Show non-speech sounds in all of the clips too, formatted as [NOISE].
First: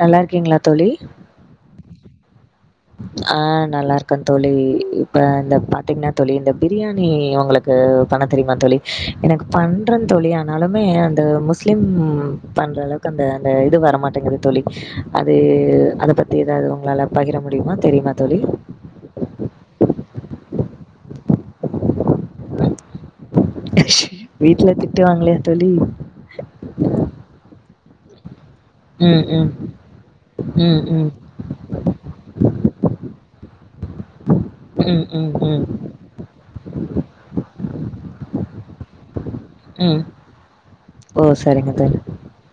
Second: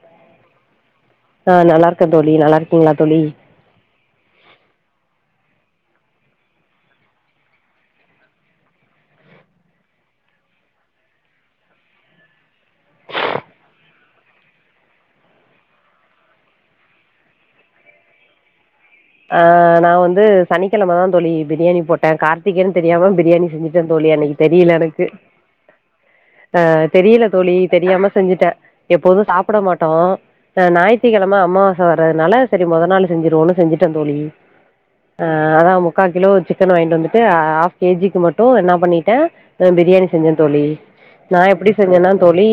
நல்லா இருக்கீங்களா தோழி ஆ நல்லா தோழி நல்லா இருக் ஆஹ் நல்லா இருக் க்க தோழி இப்ப இந்த பாத்தீங்கன்னா தோழி இந்த பிரியாணி உங்களுக்கு பண்ணத் தெரியுமா தோழி எனக்கு பண்ற தோழி ஆனாலுமே அந்த முஸ்லிம் பண்ற அளவுக்கு அந்த அந்த இது வரமாட்டேங்குது தோழி அது அத பத்தி ஏதாவது உங்களால பகிரம் முடியுமா தெரியுமா தோழி ஆஹ் நா வந் ந்து சனிக்கிழமை தா தோழி பிரியாணி போட்டே கார்த்திகேன்னு தெரியாம பிரியாணி செஞ்சிட்டன் தோழி அன்னைக்கி வீட்ல தெரியல எனக்கு திட்டுவாங்களே தோழி. ஆஹ தெரியல தோழி தெரியாம செஞ்சுட்டே எப்போது ம், ம். சாப்பிட மாட்டோம் ஹ் ம், ம். ஞாயிற்றுக்கிழமை அமாவாசை வர்றதுனால சரி முத நாள் செஞ்சவோன்னு ட்டந் தோழி ம், அ ம், ம். அத முக்கா கிலோ சிக்கன வாங்கிட்டு வந்துட்டு ஆஃப் கேஜிக்கு மட்டு என்னா பண்ணட்ட ஹ் ம். பிரியாணி செஞ்சேன் தோழி ஓ! நா எப்படி சரிங்க செஞ்சேன்னா தோழி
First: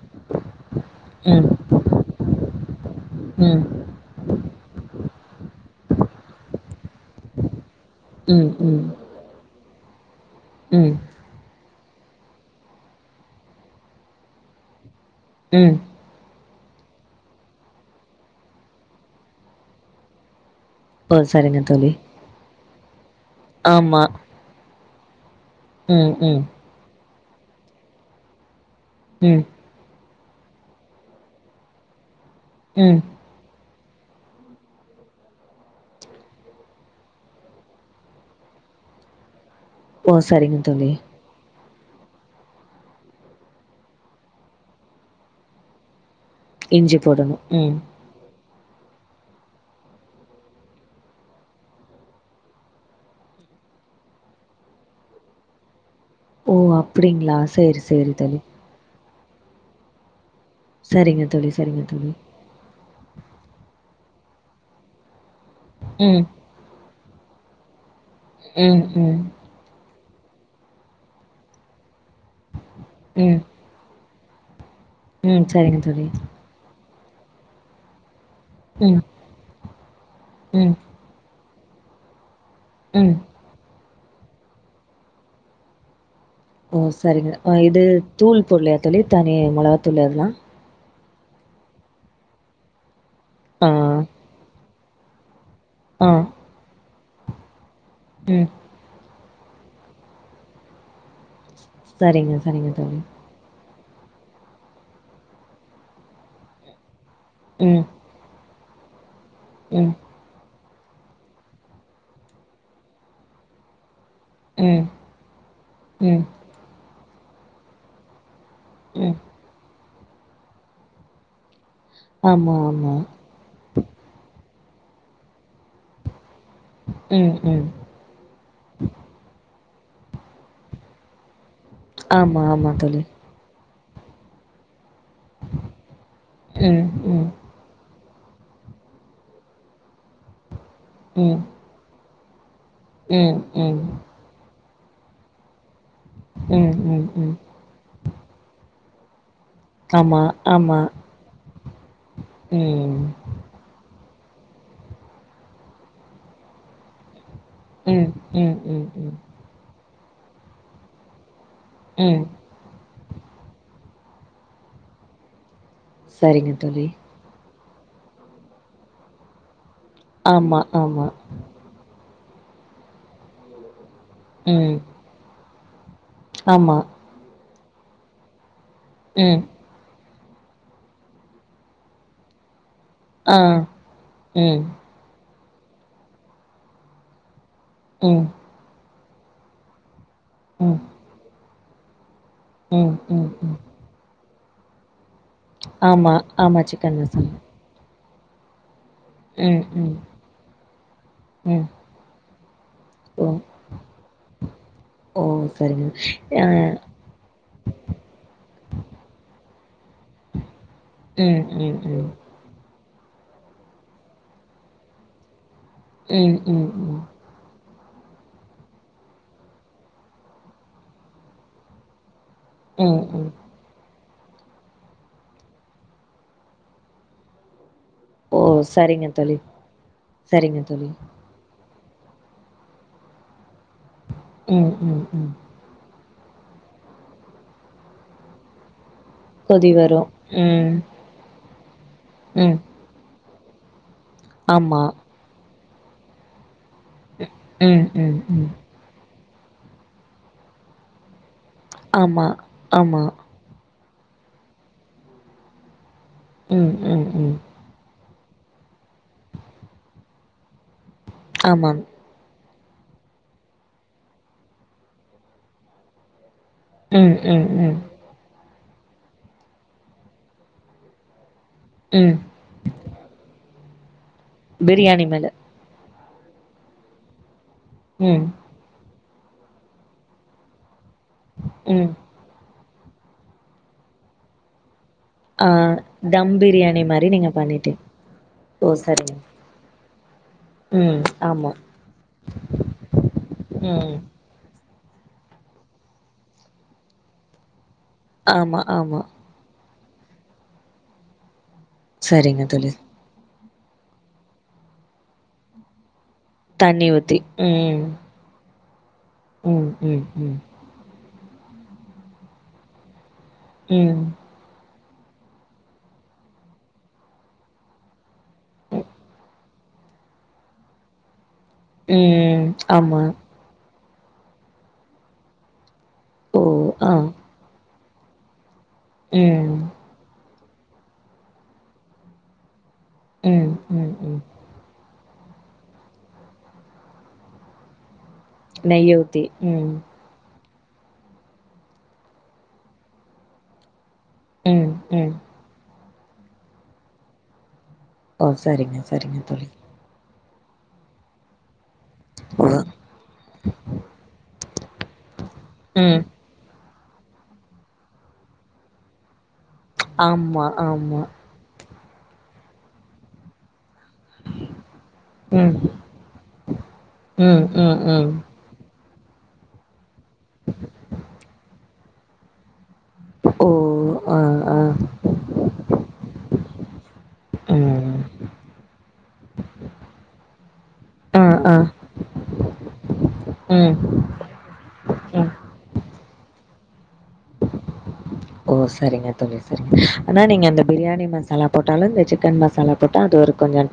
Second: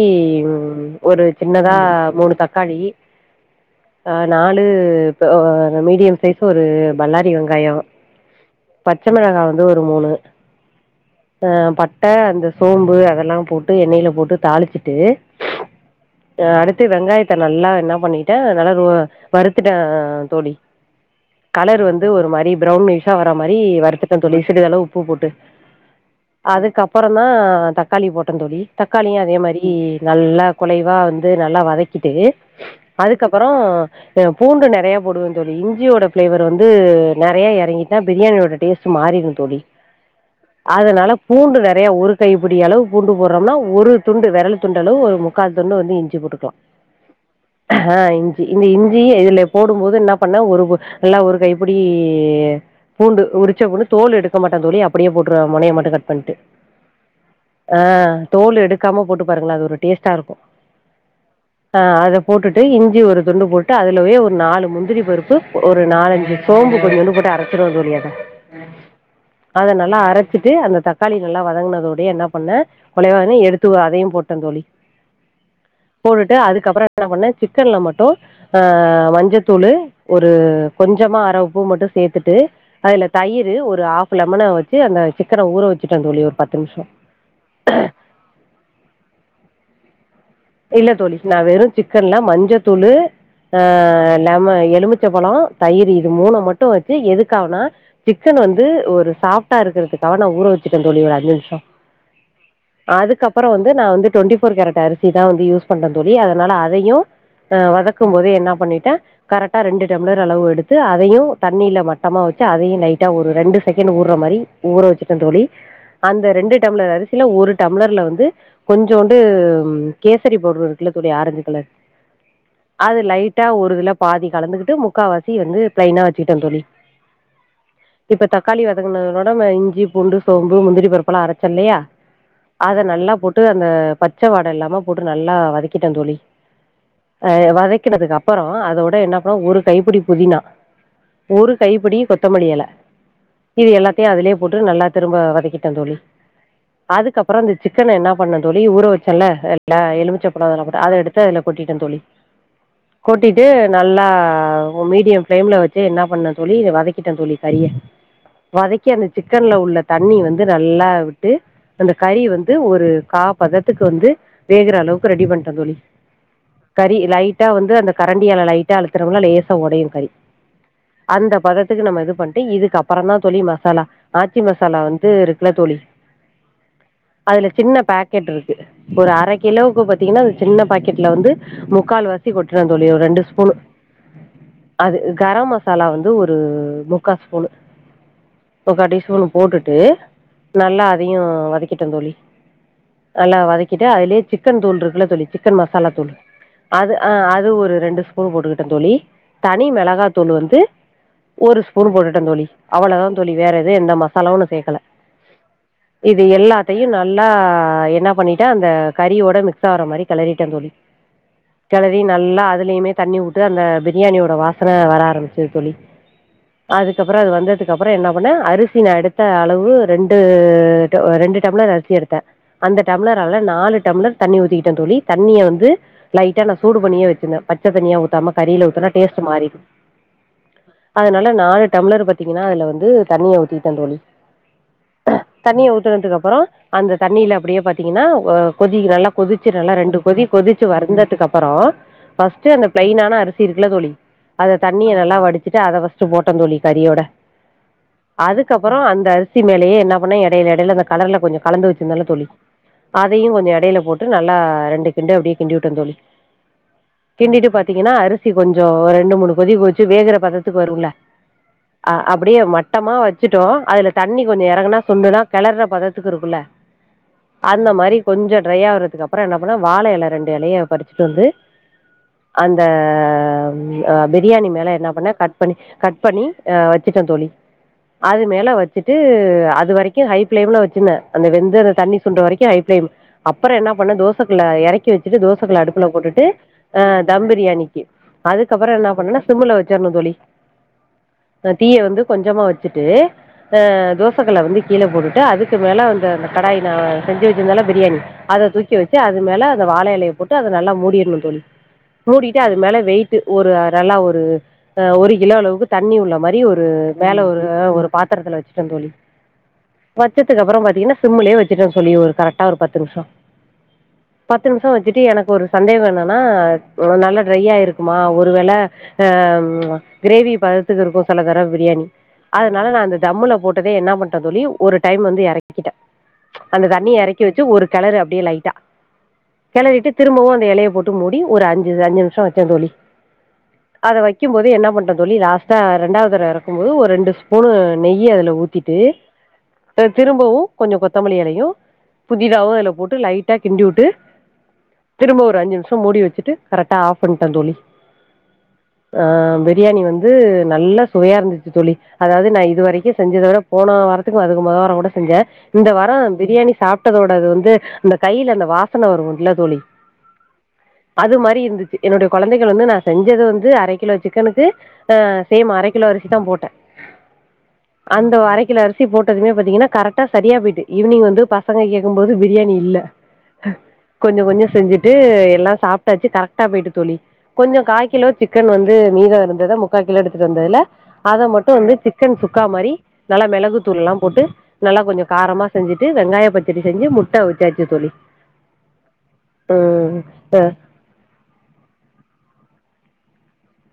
ஒரு ம், சின்னதா மூணு தக்காளி ம். ம், ஆஹ் நாலு மீடியம் சைஸ் ஒரு பல்லாரி வெங்காயோ ம். பச்சை மிளகா வந்து ஒரு மூனு ம், ஆஹ் பட் ட அந்த சோம்பு அதெல்லாம் போட்டு எண்ணெயில போட்டு தாளிச்சிட்டு உம் அடுத்து வெங்காயத்த நல்லா என்ன பண்ணிட்ட நல்லா ரோ வறுத்துட்ட தோழி ஓ! சரிங்க கலர் தோழி. வந்து ஒரு மாரி பிரவுனிஷ் வர்ர மாரி வருத்துட்ட தோழி சிறிதளவு உப் உப்பு போட்டு உம் உம் புறந்தா தக்காளி போட்டோந் தோழி தக்காளியு அதே ம் மாரி நல்லா குலைவா வந்து நல்லா வதக்கிட்டு ம் அதுக்கப்புறோ பூண்டு நெறயா போடுவந் தோழி ஜியோட ஃப்ளேவர் வந்து நெறயா இறங்கிட்டா பிரியாணியோட டேஸ்ட்டு மாறிருந் தோழி ஓ சரிங்க தோழி அதனால பூண்டு நெற யா ஒரு கைப்புடி அளவு பூண்டு போடுறோம்னா ஒரு துண்டு விரல் துண்டு அளவு ஒரு முக்கால் துண்டு வந்து இஞ்சி போட்டு இஞ்சி போடணும் உம் இந்த இஞ்சிய இதுல போடும்போது என்ன பண்ண ஒரு நல்லா ஒரு கைப்புடி பூண்டு உரிச்சாகூட தோல் எடுக்க மாட்டன் தோழி அப்படியே போட்டுருவ மொனய மட்டு கட் பன்ட்டு ஓ அப்டிங்களா சேரி சேரி ஆஹ் தோழி தோல் எடுக்காம போட்டு பாருங்கள அது ஒரு டேஸ்டா இருக்கு சரிங்க தோழி சரிங்க தோழி ஞ்சி ஒரு துண்டு போட்டு அதுலவே ஒரு நாலு முந்திரி பருப்பு ஒரு ம் நாலஞ்சு சோம்பு பொடி வந்து போட்டு அரச்சிருவந் தோழி அத உம் உம் வெச்சிட்டு அந்த தக்காளி நல்லா வதங்கினதோ என்ன பண்ண ம் கொலைவானது எடுத்து அதையு போட்டு ட்டங் தோழி ம் சரிங்க தோழி போட்டுட்டு அதுக்கப்புற என்ன பண்ண சிக்கன்ல மட்டு ஆ ம் மஞ்சத்தூளு ஒரு ம் கொஞ்சமா அர ப்பு மட்டு சேத்துட்டு அதுல ம் தயிறு ஒரு ஆப் ப் லெமன வச்சு அந்த சிக்கன ஊற வச்சுட் தோழி ஒ ஓ சரிங்க இது தூள் போடலையா தோழி தனி மொளக தூள் எல்லா இல்ல தோழி நா வெறும் சிக்கன்லா மஞ்ச தூளு ஆ லெம எலுமிச் ச்ச பழம் தயிர் ஆ இது மூணு மட்டு வச் இது எதுக்காவனா சிக்கன் ம் வந்து ஒரு சாப் டா இருக்கறதுக்காக நா ஊற வச்சிட்ட தோழி ஒரு அஞ்சு நிமிஷம் சரிங்க சரிங்க தோழி ந்து நா வந்து டுவென்டி ஃபோர் கேரட் அரி சிதா வந்து யூஸ் பண்ற தோழி அதனால அதையு ஆ ம் வதக்கும் போது என்னாப் பண்ணிடெ கரட்டா ரெண்டு ம் டம்ளர் அளவு எடுத் து அதையு தண்ணில மட்டமா வச்சு அதையுங் லைட்டா ஒரு ரெண்டு செகெண்ட் ஊ ற்ற மாரி ஊற ம் வச்சுட்டே தோழி ம் அந்த ரெண்டு டம்ளர் அரி சில ஒரு டம்ளர்ல வந்து ம் கொஞ்சோண்டூ கேசரி பவுடர் இருக்குல தோழி ஆரெஞ்சு கலர் ஆமா ஆமா அது லைட்டா ஒரு இதுல பாதி கலந்துகிட் டு முக்கா வாசி வந்து பிளைனா வச் சிகிட்டட தோழி ம் ம் இப்ப தக்காளி வதங்குனதோட இஞ் சி பூண்டு சோம்பு முந்திரி பருப்புலா அர சல்லையா ஆமா ஆமா அத தோழி நல்லா போட்டு அந்த பச்ச வாட இல்லாம போட்ரு நல்லா வதக்கிட்டே தோழி ம் ம் ஆஹ் வதக்கினதுக் அப் ப்புறோ அதோட என்னப்றோ ஒரு கைப்பிடி புதினா ஒரு கைப்பிடி கொத் த்த மல்லியல உம் உம் டு நல்லா திரும்ப வதக்கிடே தோழி ம் ம் ம் அதுக்கப்புறொ இந்த சிக்கன என்னா பண்ணு தோழி ஊற வச் சொல்ல ஹெல் ல்ல ஆமா எலுமிச்சப்பளோ அதுல ஆமா போட்டு அத எடுத்து அதுல கொட்டிட்டே தோழி ம் கொட்டிட்டூ நல்லா ஆஹ் ஒர் மீடியம் பிஃளேம்ல வச்சி என்னா பண்ணு தோழி இத வதக்கிட்டே தோழி சரியா ம் ம் ம் வதக்கி அந்த ம் சிக்கன்ல உள்ள தண்ணீ வந்து நல்லா விட்டு இப்ப அந்த ம் கறீய வந்து ஒரு கா பதத் துக்கு வந்து வேகுற அலவுக்கு ரெடி பண்ட தோழி சரிங்க தோழி ந்து அந்த கரண்டியால லைட்டா அழுத்துரவுல்ல லேசா ஒடயூங் சரி ஆமா ஆமா அந்த பததுக்கு நம்ம இது பண் டு இதுக்கு அப்பறோ தா தோழி மசாலா ஆச்சி ம் மசாலா வந்து இருக் குல தோழி ஆமா அதுல சின்ன பேக்கெட் இருக் கு ஒரு ம் அரக் பாத்தீங்கன்னா அது சின்ன பாக்கெட்ல வந்து முக்கால் வாசி கொட்றன் தோழி ஒரு ரெண்டு ஆ ஸ்பூனு ம் அது கரம் ம சாலா வந்து ஒரு முக்கா ஸ்பூனு ம் கடைசி ஒன்னு போட்டுட்டு ம் நல்லா அதையு வதக் கிட்டேந்தோழி ம் ம் நல்லா ம் வதக்கிட்டு அதுலயே சிக்கன் தூள் இருக்ல தோழி சிக்கன் மசாலா தூள் ஆமா ஆமா அது சிக்கன் அஹ் மசாலா அது ஒரு ரெண்டு பூ போட்டுக்கிட்டே தோழி ம் தனி ம் மெளகா தூள் வந்து ஒரு ம் ஸ்பூன் போட்டுட்ட தோழி அவ்வளோதா ஓ தோழி வேற எது எந்த மசாலாவு நா சேக்கல ஓ சரிங்க இது ஆ எல்லாத்தையும் நல்லா என்ன பண்ணிட்டா அந்த கூட மிக்ஸ் ஆற மாரி கெளறிட்டே தோழி ம் ம் கெளறி ம் ம் நல்லா அது லமே தண்ணி வுட்டு அந்த பிரியாணியோட வாசனை வர ஆரமி க்குது தோழி ம் ம் அதுக்கப்புறோ அது வந்தது கப்புறோ என்ன பண்ணே அரிசி நா எடுத்த அளவு ரெண்டு ட ரெண்டு டம்ளர் அரிசி எடுத்தேன் அந்த ம் ம் டம்ளரால நாலு டம்ளர் தண்ணி ஊத்திக்கிட்டேன் தோழி தண்ணிய வந்து லைட்டா நா சூடு பண்ணியே வச்சிருந்தேன் பச் ச்ச தனியா ஊத்தாம ஓ கறில ஊத்துனா சரிங்க டேஸ்ட் தோழி மாறிரு சரிங்க தோழி அதனால நான டம்ளர் பாத்தீங்கன்னா அதுல வந்து தண்ணிய ஊத்தி ட்டே தோழி ம் ம் ம் தண்ணிய ஊத்துனதுக்கு அப் ப்பறோ அந்த தண்ணில அப்டியே பாத்தீங்கன்னா வ கொதிக்கிறல்லா கொதிச்சு கொதி நல்லா ரெண்டு வரு கொதி கொதிச்சு ம் வருந்ததுக்கு அப்பறோ ஃபர்ஸ்ட்டு ம் அந்த ப்ளைனான அரி சி இருக்ல தோழி அத ஆமா. தண்ணிய நல்லா வடி சிட்டு அத ஃபஸ்ட்டு போட்டே தோழி கரியோட ம், ம், ம். அதுக்கப்புறம் அந்த அரி சி மேலையே என்ன பண்ணா எடையில எடையில அந்த கலர்ல கொஞ்ச கலந்து வச்சிருந்தால தோழி ஆமா, ஆமா. அதையும் கொஞ்சம் கடயில போட்டு நல்லா ரெண்டு கிண்டு அப்படியே கின்டி விட்ட தோழி ம், ம், ம். கிண்டிட்டு பாத்தீங்கன்னா அரிசி கொஞ்சம் ரெண்டு மூணு கொதிக்க வச்சு வேகற பதத்துக்கு வருங்கள ஆமாம். ஆ அப்படியே மட் ட்டமா வச்சுட்டோம் அதுல தண்ணி கொஞ்சம் இறங்குனா சுண்டுனா கிளர்ற பதத்துக்கு இருக்குல்ல ம் ம் ம் கொஞ்சம் டிரையாவருதுக்கு அப்புறம் என்ன பண்ண வாழை எல ரெண்டு எலையை பறிச்சுட்டு வந்து ம். அந்த [UNINTELLIGIBLE] பிரியாணி மேல என்ன பிரியாணி பண்ண மேல. கட் பண்ணி கட் பண்ணி அஹ் வெச்சுட்டேன் தோழி அது ம், மேல வெச்சு ட்டு அது வரைக்கு ஹை ஃபிளேம்ல வெச்சிந்த அந்த வெந்து ம். தண்ணி சுன்ட வரைக்கு ஹை ஃப்லேம் அப்புறோ என்ன பண்ண தோசைக்கல்ல எறக்கி வெச் சுட்டு ஆ தோசைகல்ல அடுப்புல போட்டுட்டு தம் பிரியாணி மாரி தம் நீங்க பண்ணிட்டீங்க. பிரியாணிக்கு ஓ! அதுக்கப்புறோ என்ன சரிங்க. பண்ணனா சிம்ல வெச்சு வெச்சிரனுந் தோழி ம், ஆமா. ஆஹ் தீய வந்து கொஞ்சமா வெச்சுட்டு ஆஹ் ம். தோசக்கவ்ல வந்து கீழ போட்டுட்டு அதுக்கு மேல வந்து அந்த கடாய்ல செஞ்சு வெச்சிருந்தல்ல பிரியாணி அத ஆமா, தூக்கி வெச்சு ஆமா. அது மேல அந்த வாழையிலய போட்டு அத நல்லா மூடிடணுந் தோழி மூடிட்டு சரிங்க அது தோழி. மேல வெயிட்டு ஒரு நல்லா ஒரு ஒரு கிலோ அளவுக்கு தண்ணி உள்ள மாரி ஒரு தண்ணி ஊத்தி. மேல ஒரு ம், ஒரு பாத்திரத்தில் வெச்சு ரங்கோலி ம், ம், ம், வச்சதுக்கு அப்புறம் பாத்தீங்கன்னா சிம்லயே வச்சிட்ட தோழி கரெ டா ஒரு பத்து நிமிஷோ உம் ஷோ வெச்சிட்டு எனக்கு ஒரு சந்தேகோ என்னன்னா நல்ல ட்ரையா இருக்குமா ஒருவேள ப்ச் கிரேவி பதத்துக்கு இருக்கு சில தரவ பிரியாணி ம். அதனால நா அந்த ஆமா. தம்ள போட்டு என்ன பண்ற தோழி ஒரு டைம் வந்து இறக்கிகிட்ட ஓ! அந்த தண்ணி ஆ. இறக் கிட்டு ஒரு கிலரு அப்படியே லைட்டா ம், கிளறிட்டு திரும்பவு அந்த இலையை போட்டு மூடி ஒரு அஞ்சு அஞ்சு நிமிஷம் வெச்சேன் தோழி ம், ம், அத ம். வைக்கும் போது என்ன பண்றது தோழி லாஸ்டா இரண்டாவது தரவ எறக்கும்போது ஒரு ரெண்டு ஸ்பூன் நெய் அதில் ஊத்திட்டு நெய்ய ஊத்தி. ம், திரும்பவு கொஞ்சோ கொத்தமல்லி எலையு புதினாவு அதுல போட்டு லைட்டா கிண்டி வுட்டு ம், ம். திரும்ப ஒரு அஞ்சு நிமிஷோ மூடி வெச்சு ட்டு கரெக்ட்டா ஆப் பண்ணிட்டந் தோழி ஓ சரிங்க சரிங்க தோழி இது நல்லா சுவையா இருந்துச்சு தோழி அதாவது நா இது ம் வரைக்கு செஞ்சத விட போன வாரத்துக்கு அதுக்கு முத வாரோ கூட செஞ்சே இந்த வாரோ பிரியாணி சாப் டதோட இது வந்து அந்த கையில்ல அந்த வாசன வரு இல்ல தோழி ஆமா ஆமா அது மாரி இருந்துச்சு என்னுடைய குழந்தைகள் வந்து நா செஞ்சது வந்து அரை கிலோ சிக்கனுக்கு அ சேம் ம் அரை கிலோ அரிசி தா போட்டே ம் ம் ம் அந்த அரை கிலோ அரிசி போட்டதுமே பாத்திங்கன்னா கரெட் பசங்க கேட்குபோது பிரியாணி இல்ல ஓ கொஞ்ச ஆ கொஞ்ச ஆ செஞ்சுட்டு எல்லா சாப்பிட்டாச்சு கரெக்டா போயிட்டு தோழி கொஞ்சோ காய் ம் கிலோ சிக்கன் வந்து மீதம் இருந்தத முக்கா கிலோ எடுத்துட்டு வந்ததுல ஆ அத மட்டு ஆ வந்து சிக்கன் சுக்கா மாரி நல்லா மிளகு ம் தூள் எல்லா போட்டு நல்லா கொஞ்ச ம் காரமா செஞ்சுட்டு வெங்காய பச்ச சரி செஞ்சு முட்ட அவுச்சாச்சு தோழி ஓ சரிங்க தோழி சரிங்க ம் ஆனா அ நீங்க இந்த பிரியாணி மசாலா போட்டாலு இந்த சிக்கன் மசாலா போட்ட அது ஒரு கொஞ்ச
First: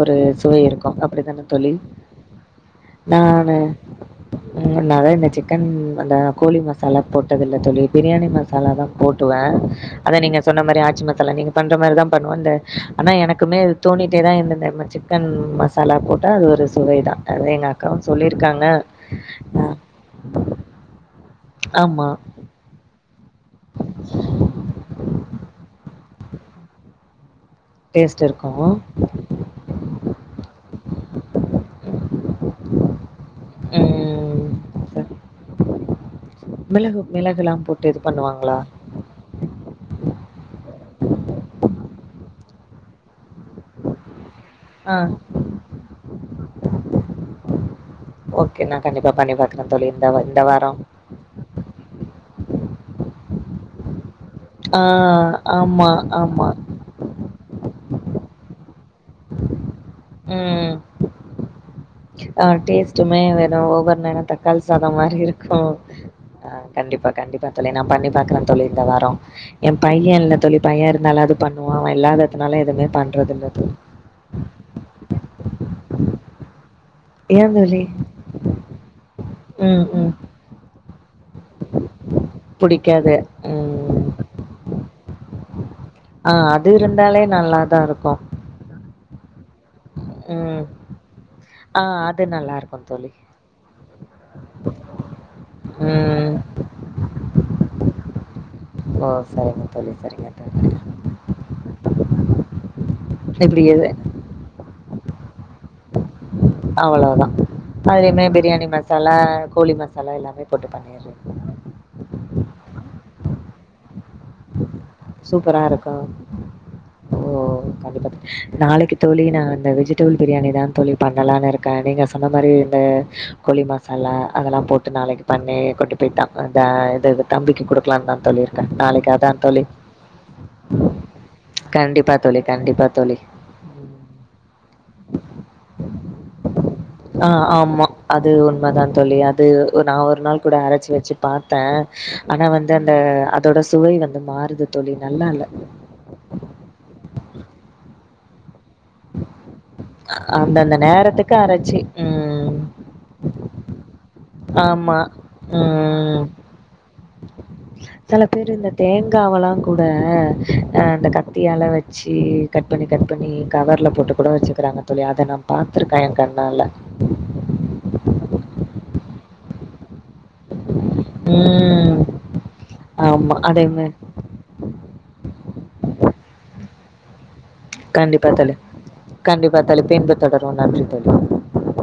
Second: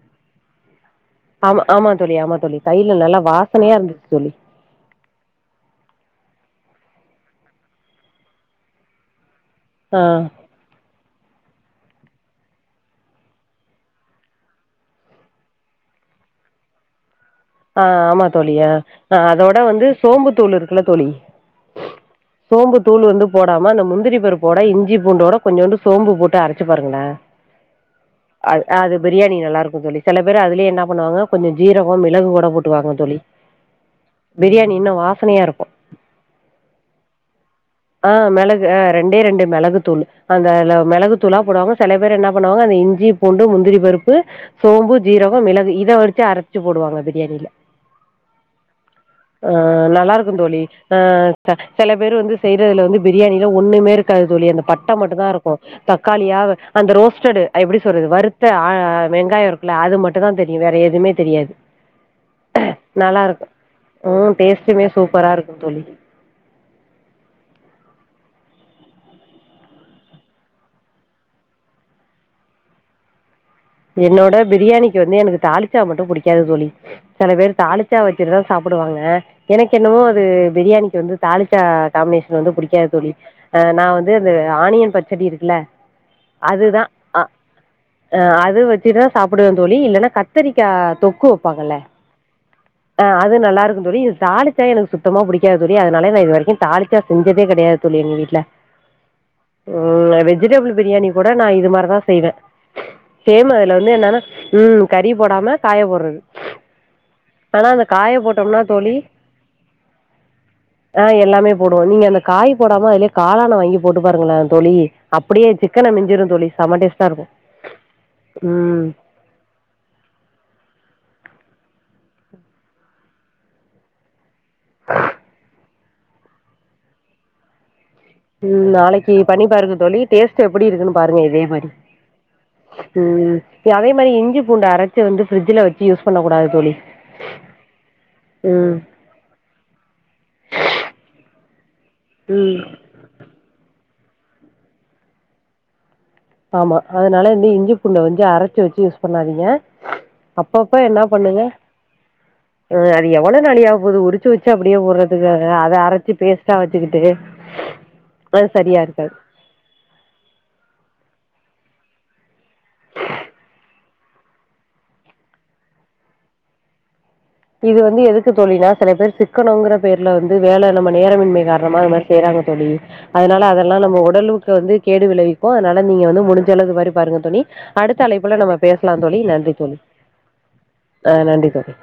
ஒரு சுவை இருக்கு அப்படித்தானே ஆமா தோழி ஆமா ஆமா தோழி கையில நல்லா நானு வாசனையா இருந்துச்சு தோழி இல்ல அத இந்த சிக்கன் அந்த கோழி மசாலா போட்டதில்ல தோழி பிரியாணி மசாலா தா ட்டுவே ஆ அத நீங்க சொன்ன மாரி ஆச்சி ம சாலா நீங்க பண்ற மாரி தா பண்ணுவே இந்த ஆனா எனக்குமே அது தோணிட்டே தா இருந்தது இந்த சிக்கன் மசாலா போட்டா அது ஒரு சுவைதா ஆஹ் ஆமா தோழியா ஆஹ் அதோட அ வந்து சோம்பு தூள் இருக்குல்ல தோழி ஆமா. சோம்பு தூள் வந்து போடாம அந்த முந்திரி பருப்போட இஞ்சி பூண்டோட கொஞ்சோண்டு சோம்பு போட்டு அரச்சு பாருங்களே டேஸ்ட் அ இருக்கும். அது பிரியாணி நல்லா இருக்கு தோழி சில பேர் அதுலயே என்ன பண்ணுவாங்க கொஞ்ச ஜீரகோ மிளகு போட்டு பாருங்க தோழி ம். பிரியாணி இன்னு சரி. வாசனையா இருக்கு மிளகு மிளகுலாம் போட்டு இது ஆ பண்ணுவாங்களா? மெளகு அ ரெண்டே ரெண்டு மிளகு தூளு அந்த அ மெளகு தூளா போடுவாங்க செல பேரு என்ன பண்ணுவாங்க அந்த இஞ்சி பூண்டு முந்திரி பருப்பு ஆ. சோம்பு ஜீரகோ மிளகு இத வச்சு அரச்சு போடுவாங்க அது தெரில ஓகே. நான் கண்டிப்பா பண்ணி ஆ பார்க்குறேன் தோழி இந்த நல்லா வா- இந்த இருக்குந்தோழி வாரம். அ செல பேரு வந்து செய்றதுல வந்து பிரியாணில ஒன்னுமே இருக் காது தோழி அந்த ஆ பட்ட மட்டு தா இருக்கு ஆமா, தக்காளியா ஆமா. அந்த ரோஸ்டடு எப்டி சொல்றது வருத்த ஆ வெங்காயோ இருக் குல அது மட்டு தா தெரியு ம். வேற எதுமே தெரியாது ஆ டேஸ்ட்டுமே நல்லா இருக்கு வெறு ஒவ்வொரு நேரோ ம் தக்காளி டேஸ்ட்டுமே சாதோ மாரி சூப்பரா இருக்கு தோழி ஆ கண்டிப்பா கண்டிப்பா தோழி நா ப ண்ணி பாக்குற தோழி இந்த வாரோ எ பைய இல்ல தோழி பைய இருந்தாலாது பண்ணுவே அவ இல்லாததுனால எதுமே பண்றது இல்ல தோ என்னோட பிரியாணி இது என்ன எனக்கு தாலி சா மட்டு புடிகாது தோழி செல பேர் ஏன் தோழி? தாளிச்சா வச்சுட்டு தா சாப்டுவாங்க எனக்கு ம், என்னவோ ம். அது பிரியா ணிக்கு வந்து தாலிச்சா காம்பினேஷன் வந்து பிடிக்காது தோழி புடிக்காது. ஆ நா ம். வந்து அந்த ஆனியன் ப செடி இருக்குல ஆ அது இருந்தாலே நல்லாதா இருக்கு சித சாப் டுவ தோழி இல்லனா கத்தரிக்கா தொக்கு வப்பாங்கல்ல ஆ அது நல்லா இருக் ஆ அது நல்லா இருக்கு தோழி இது தாலிச்சா எனக்கு சுத்தமா புடிக்காது தோழி அதனால நா இது ம். வரைக்கு தாலிச்சா செஞ்சதே கடையாது தோழி எங்க வீட்ல ஓ! சரிங்க தோழி, ம் சரிங்க தோழி. வெஜிடபிள் பிரியாணி கூட நா இது மாரிதா செய்வ சேம் இப்படி அதுல வந்து என்னனா ம் கறி போடாம காய போடுறது அவ்ளவ் தா ஆனா அந்த காய போட்டம்னா தோழி கோழி மசாலா எல்லாமே போட்டு ஆ பண்ணிர்றீங்க. எல்லாமே போடுவோ நீங்க அந்த காய் போடாம அதுலே கா ல வாங்கி போட்டு பாருங்களே தோழி அப்டியே சூப்பரா இருக்கு சிக்கன மிஞ்சிரு தோழி செம டேஸ்ட்டா இருக்கு ஓ கண்டிப்பா ம் நாளைக்கு தோழி நா இந்த வெஜிடபிள் பிரியாணி தா தோழி பண்ணலானு இருக் க நீங்க சொன்ன மாரி இந்த கொழி மசாலா அதெல்லா போட்டு நாளைக்கு பண்ணி கொண்டு போய் த இந்த இத தம்பிக்கு குடு க்லா தா தோழி இருக்க நாளைக்கு பண்ணிப் பாருங்க தோழி டேஸ்ட் எப்படி இருக்குன்னு பாருங்க இதே மாதிரி கண்டிப்பா தோழி, கண்டிப்பா தோழி. உம் அதே மாதிரி இஞ்சி பூண்ட அரைச்ச வந்து பிரட்ஜ்ல வச்சு யூஸ் பண்ண கூடாது தோழி ஆ ஆமா. அது உம் உண்மதான் தோழி. பாத்த ஆனா வந்து அந்த அதோட சுவை மாறுது தோழி நல்லால்ல ஆமா அதனால வந்து இஞ்சி பூண்ட வந்து அர ச்சு வச்சி யூஸ் பண்ணாதீங்க அந்தந்த அப்பப்ப என்ன நேரத்துக்கு பண்ணுங்கஹ அரைச்சு ம். ஹூ அது எவ்வளவு நாழியாக போகுது உரிச்சு வச்சு அப்படியே ஆமா. போடுறதுக்கு அத அரைச்சு ம். பேஸ்டா வச்சுக்கிட்டு சில அது பேரு இந்த சரியா இருக்காது தேங்காவெல்லாம் கூட அஹ் அந்த கட் த்தியால வச்சி கட் பண்ணி கட் பண்ணி கவர்ரல போட்டு கூட வச்சுக்கிறாங்க தோழி அத நான் பார்த்தருக்கேன் என் கண்ணால இது வந்து எதுக்கு தோழினா சில பேர் சிக்கனங்கற பேர்ல வந்து வேல நம்ம நேரமின்மை காரணமா ம். இன்மாரி செய்றாங்க தோழி ஆமா. அதனால அதெல்லாம் அதேமே நம்ம உடலுவுக்கு வந்து கேடு விளைவிக்கும் அத நீங்க வந்து முடிஞ்சளவு வர பாருங்க தோழி அடுத்த கண்டிப்பா அழைப்புல நம்ம தோழி. பேசலாம் தோழி நன்றி கண்டிப்பா தோழி பின்பு தொடருவோம். நன்றி தோழி. ஆஹ் நன்றி தோழி